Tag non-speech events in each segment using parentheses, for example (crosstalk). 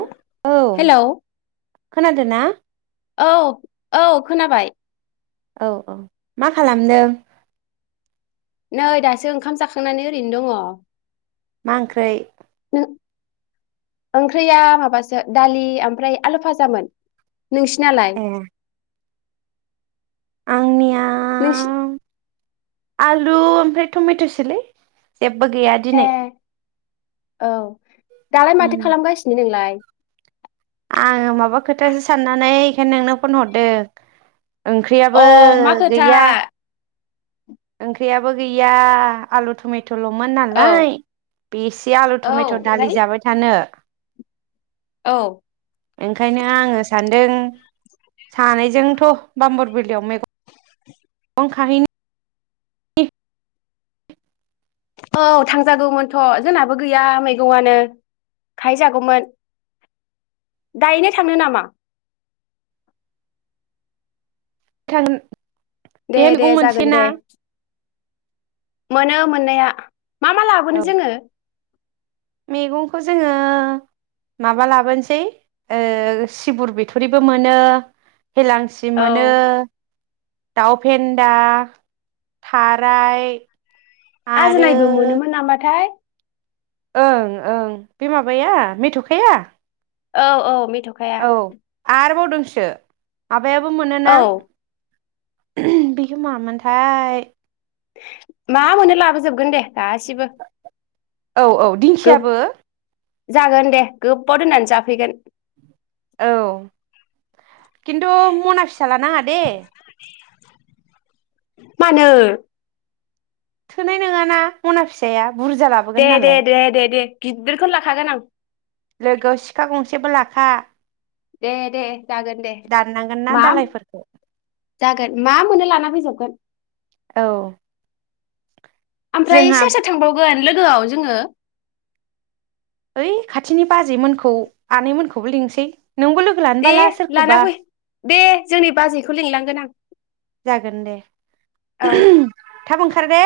औ हेलौ खोनादों ना औ। औ खोनाबाय। औ औ मा खालामदों? नै दासो ओंखाम जाखांनानै ओरैनो दङ'। मा ओंख्रै? ओंख्रैया माबासो दालि ओमफ्राय आलु भाजामोन। नोंसिनालाय? ए आंनिया नोंसि आलु ओमफ्राय टमेट'सोलै। जेबो गैया ए दिनै। औ। दालाय माथो खालामगासिनो नोंलाय? आं माबा खोथासो साननानै बेखायनो नोंनो फन हरदों। अ ओंख्रियाबो मा खोथा गैया। ओंख्रियाबो गैया आलु टमेट'। टमेटल'मोन औ नालाय बेसे आलु औ टमेट' दालि ओमफ्राय जाबाय थानो। औ ओंखायनो आङो। सान्दों सानैजोंथ' बाम्बरबिलयाव मैगं मैगं खाहैनो (inaudible) औ थांजागौमोनथ' जोंनाबो गैया मैगंनो खाहैजागौमोन। दायनो थांनो नामा। थां दे बेहाय दे मैगं जागोन दे मोनसैयोना। मोनो मोननाया मा मा औ लाबोनो जोङो मैगंखौ जोङो माबा लाबोनोसै ओ सिबुर बिथुरिबो मोनो हेलांसि औ मोनो दाउफेन्दा थाराय आरो आजनायबो मोनोमोन नामाथाय ओं ओं बे माबाया मैथ'खाया औ औ बे औ आरोबाव सो (unintelligible) माबायाबो औ मोनोना उम बिहोमामोनथाय मा मोनो लाबोजोबगोन दे गासिबो औ औ गोब दिंखियाबो जागोन दे गोबबाव दोननानै जाफैगोन औ खिन्थु मना फिसालानाङा दे मानो थोनाय नोङाना मना फिसाया बुरजा लाबोगोन दे दे नालाय दे दे दे गिदिरखौनो लाखागोन आं लोगोआव सिखा गंसेबो लाखा दे दे जागोन दे दाननांगोन ना मा दालायफोरखौ जागोन मा मोननो लाना फैसै जगोन औ जोंहा ओमफ्रायसोर सोर थांबावगोन लोगो गोदोआव जोङो ओइ खाथिनि बाजैमोनखौ आनैमोनखौबो लिंसै नोंबो लोगो लानोबा दे ला लाना सोरखौबा फै दे जोंनि बाजैखौ लिंलांगोन आं जागोन दे औ उम थाब थारदे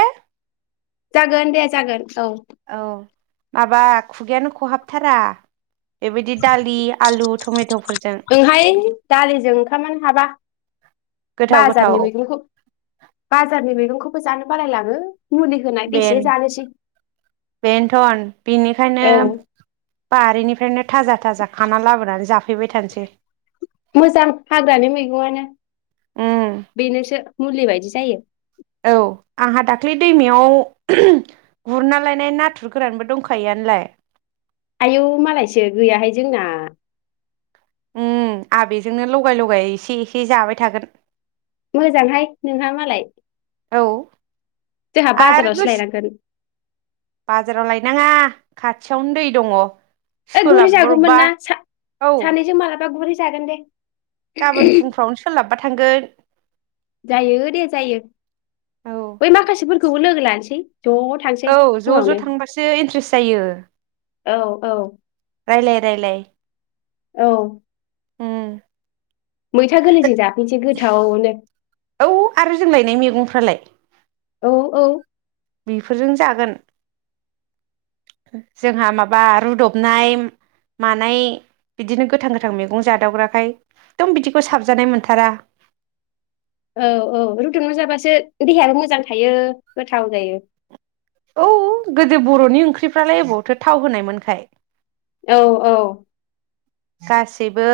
जागोन दे जागोन औ औ माबा खुगायानो खहाबथारा बेबायदि दालि आलु टमेट' ओंहाय दालिजों ओंखामानो हाबा गोथाव गोथाव बाजारनि मैगंखौ बाजारनि मैगंखौबो जानो बालाय लांङो बेन बेन्थन बेनिखायनो औ बारिनिफ्रायनो थाजा थाजा खाना लाबोनानै जाफै फैबाय थानोसै मोजां हाग्रानि मैगङानो उम बेनोसो मुलि बायदि जायो औ आंहा दाख्लै दैमायाव गुरना लायनाय नाथुर गोरानबो दंखायो आनोलाय आयौ मालायसो गैयाहाय जोंना उ आहा बेजोंनो लगाय लगाय एसे एसे जाबाय थागोन मोजांहाय नोंहा मालाय औ जोंहा आरो बाजारावसो गो (unintelligible) लायनांगोन बाजाराव लाय नाङा खाथियावनो दै दङ ओइ गुरहै सोलाबब्रबबा जागौमोन ना औ सानैजों मालाबा गुरहै जागोन दे गाबोन फुंफ्रावनो सोलाबबा थांगोन जायो दे जायो औ बै माखासेफोरखौबो लोगो ला नोसै औ ज' ज' थांबासो इन्ट्रेस्ट जायो औ औ रायलाय रायलाय औ ओं मैथा गोरलैजों जाफैनोसै गोथावनो औ आरो जों लायनाय मैगंफ्रालाय औ औ बेफोरजों जागोन जोंहा माबा रुदबनाय मानाय बिदिनो गोथां गोथां मैगं जादावग्राखाय एखदम बिदिखौ साबजानाय मोनथारा औ औ रुदुबना जाबासो देहायाबो मोजां थायो गोथाव जायो औ गोदो बर'नि ओंख्रिफ्रालाय ओबावथो थाव होनायमोनखाय औ औ। गासैबो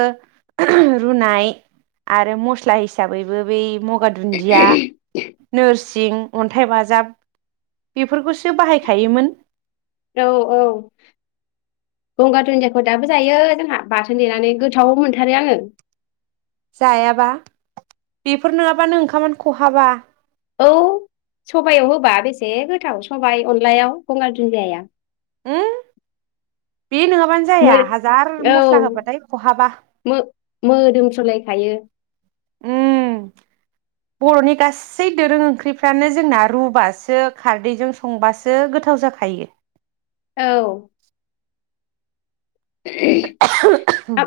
रुनाय आरो मस्ला हिसाबैबो बै म गंगार दुन्दिया, नोर सिं, अन्थाइ बाजाब बेफोरखौसो बाहायखायोमोन। औ औ गंगार दुन्दियाखौ दाबो जायो जोंहा बाथोन देनानै गोथाव मोनथारो आङो। जायाबा बेफोर नङाबानो ओंखामानो खहाबा। औ सबाइयाव होबा बेसे गोथाव सबाइ अनलायाव गंगार दुन्दियाया। उम बे नङाबानो जाया हाजार औ मस्ला होबाथाय खहाबा मोदोमफ्रुलायखायो। उम बर'नि गासै दोरों ओंख्रिफ्रानो जोंना रुबासो खारदैजों संबासो गोथाव जाखायो। औ। आ-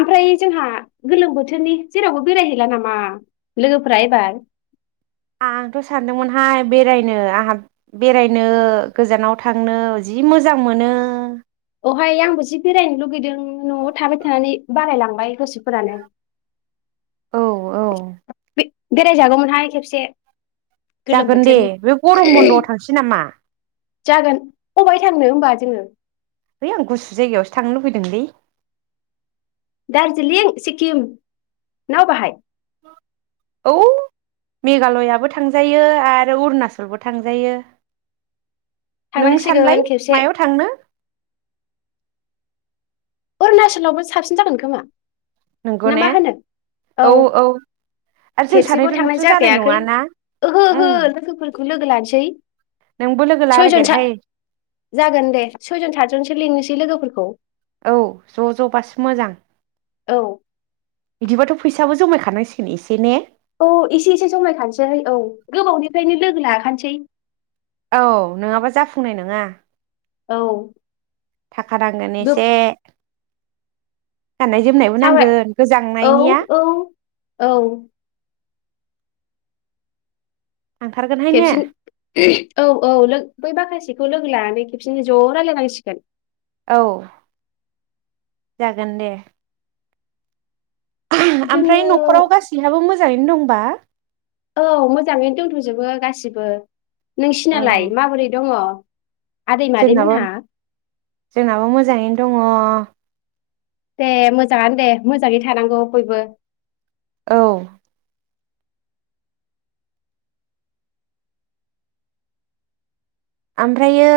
ओमफ्राय जोंहा गोलोम बोथोरनि जेरावबो बेरायहैला नामा लोगोफोरा एबार। आंथ' सानदोंमोनहाय बेरायनो आंहा बेरायनो गोजानाव थांनो जि मोजां मोनो। औहाय आंबो जि बेरायनो लुगैदों न'आव थाबाय थानानै बालायलाङो बाय गोसोफोरानो औ औ बेराय जागौमोनहाय खेबसे गोलोम जागोन दे बोथोरनि बे गरम बन्द'आव थांसै नामा जागोन अबाय थांनो होमबा जोङो? है आं गुसु जायगायावसो थांनो लुबैदोंलै दार्जिलिं सिक्किम ना बाहाय औ मेघालयाबो थांजायो आरो अरुनाचलबो थांजायो नों सानलाय थांनांसिगोन खेबसे मायाव थांनो अरुणाचलावबो साबसिन जागोन खोमा नंगौ ना ने मा होनो औ आरो जों खेबसेबाव थांनाय सानैजोंथ' जानाय जाखायाखै नङाना ओहो उम ओहो लोगोफोरखौ लोगो लानोसै नोंबो लोगो सयजन लागिरहाय स जागोन दे सयजन सातजनसो लिंनोसै लोगोफोरखौ औ ज' ज'बासो मोजां। औ बिदिबाथ' फैसाबो जमायखानांसिगोन एसे ने औ एसे एसे जमायखानोसै औ गोबावनिफ्रायनो लोगो लाखानोसै औ नङाबा जाफुंनाय नङा औ थाखा नांगोन गोब एसे। गाननाय-जोमनायबो सावराय नांगोन औ गोजांनायनिया औ औ थांथारगोनहाय ने खेबसेन औ औ लोगो बै माखासेखौ लोगो लानानै खेबसेनो ज' रायज्लायनांसिगोन औ जागोन दे। ओमफ्राय जोंनो न'खराव गासैहाबो मोजाङै बेनो दंबा? औ मोजाङैनो दोनथ'जोबो गासिबो। नोंसिनालाय माबोरै दङ? आदै जोंनाब मादैमोनहा जोंनाबो मोजाङैनो दङ दे मोजाङानो दे मोजाङै थानांगौ बयबो औ ओमफ्रायो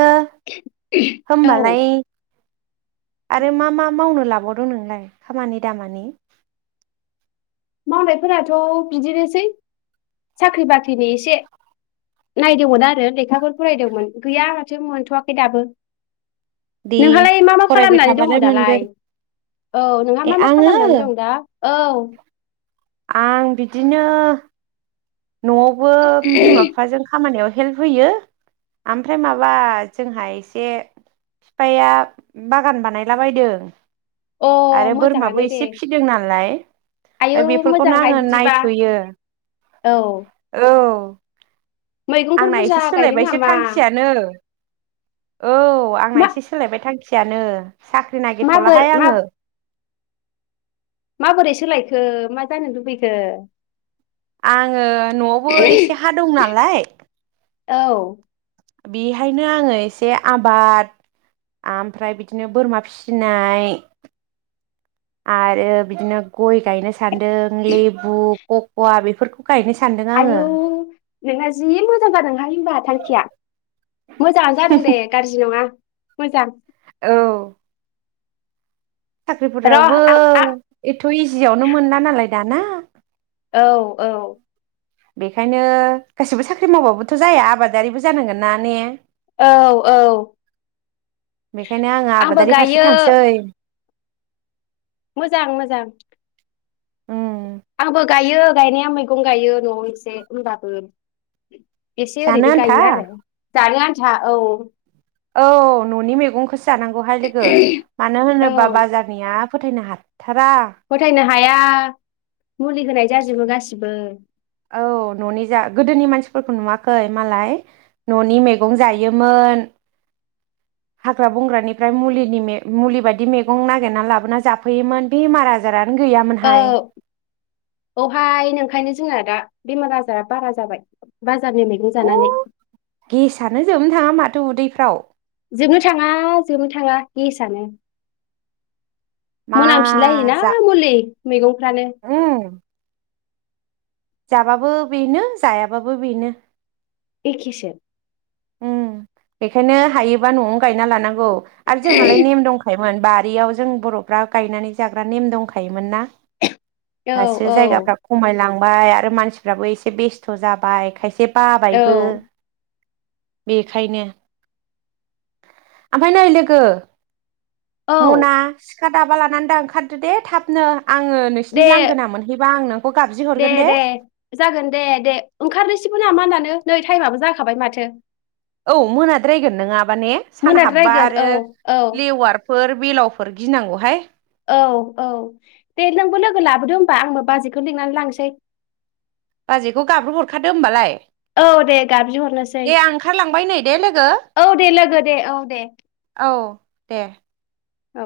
औ हबालाय आरो मा मा मावनो लाबावदों नोंलाय खामानि दामानि मावनायफोराथ' बिदिनोसै साख्रि बाख्रिनि एसे नायदोंमोन आरो लेखाफोर फरायदोंमोन गैया माथो मोनथ'वाखै दाबो दे नोंहालाय मा मा फरायबाय खालामनानै दङ थाबालाय दालाय मोनगोन औ नोंहा ए मा मा आङो खालामनानै दं दा औ आं बिदिनो नआवबो बिमा बिफाजों खामानियाव हेल्प होयो आमफ्राय माबा जोंहा एसे फिफाया बागान बानायला बायदों अ आरो बोरमाबो एसे फिदों नालाय ओमफ्राय आयु बेफोरखौनो मोजांहाय आङो बिदिबा नायथ'यो औ औ औ मैगंफोर आंना बुरजा एसे गायदों सोलायबायसो नामा थांखियानो औ आंना मा एसे सोलायबाय थांखिया थियानो साख्रि माबोर नागिरथलाहाय मा आङो। माबोरै सोलायखो मा जानो लुबैखो? आङो नआवबो एसे हा दं नालाय औ बेहायनो आङो एसे आबाद आमफ्राय बिदिनो बोरमा फिसिनाय आरो बिदिनो गय गायनोसै सान्दों लेबुक ककवा बेफोरखौ गायनो सानदों आङो आयौ नोंहा जि मो (unintelligible) बाहाय होनबा थांखिया मोजाङानो जादों दे गारजि नङा मोजां औ र' साख्रिफोराबबो आं आ एथ इजियावनो मोनला नालाय । दाना औ औ । बेखायनो गासिबो साख्रि मावबाबोथ‌ जाया आबादारिबो जानांगोन ना ने औ औ बेखायनो आङो आंबो आबादारि फारसे गायो थांसै । मोजां मोजां । उम गायो गायनाया मैगं गायो न'आव एसे होमबाबो । एसे जानो ओरैनो आन्था गायो आरो जानो आनथा । जा औ औ न'नि मेगंखौसो जानांगौहाय लोगो मानो होनोबा औ बाजारनिया फोथायनो हा थारा फोथायनो हाया मुलि होनाय जाजोबो गासिबो औ न'नि जा गोदोनि मानसिफोरखौ नुवाखै मालाय न'नि मेगं जायोमोन हाग्रा बंग्रानिफ्राय मुलिनि मे मुलि बायदि मेगं नागिरना लाबोना जाफैयोमोन बेमार आजारानो औ गैयामोनहाय औहाय नोंखायनो । जोंहा दा बेमार आजारा बारा जाबाय । अ गेसानो जोबनो थाङा माथ थो उदैफ्राव जोबनो थाङा जोबनो थाङा गेसानो । मा मोनामफिनलायोना जा मुलि मैगंफ्रानो उम जाबाबो बेनो जायाबाबो बेनो । एखेसो उम्म बेखायनो हायोबा न'आवनो गायना लानांगौ । आरो जोंहालाय नेम दंखायोमोन बा बारियाव जों बरफ्रा गायनानै जाग्रा नेम दंखायोमोन ना औ । दासो औ जायगाफ्रा खमायलां बाय आरो मानसिफ्राबो एसे बेस्थ जाबाय खायसे औ बाबायबो बेखायनो ओमफाय नै लोगो औ मना सिखा दाबा लानानै दा ओंखारदो दे थाबनो । दे गाबज्रि दे हरगोन दे जागोन दे दे ओंखारनोसैबो नामा दान नों नै टाइम माबो जाखाबाय माथो । औ मोनाद्रायगोन नोङाबा ने सान हाबबा मोनाद्रायगोन आरो औ औ लेवार फोर बेलावफोर गिनांगौहाय । औ औ दे नोंबो लोगो लाबोदो होमबा आंबो बाजैखौ लिंनान लांसै । बाजैखौ गाब्र हरखादो होमबालाय औ दे गाबज्रिहरनोसै दे आं ओंखारलांबाय नै दे लोगो औ दे लोगो दे औ दे औ दे औ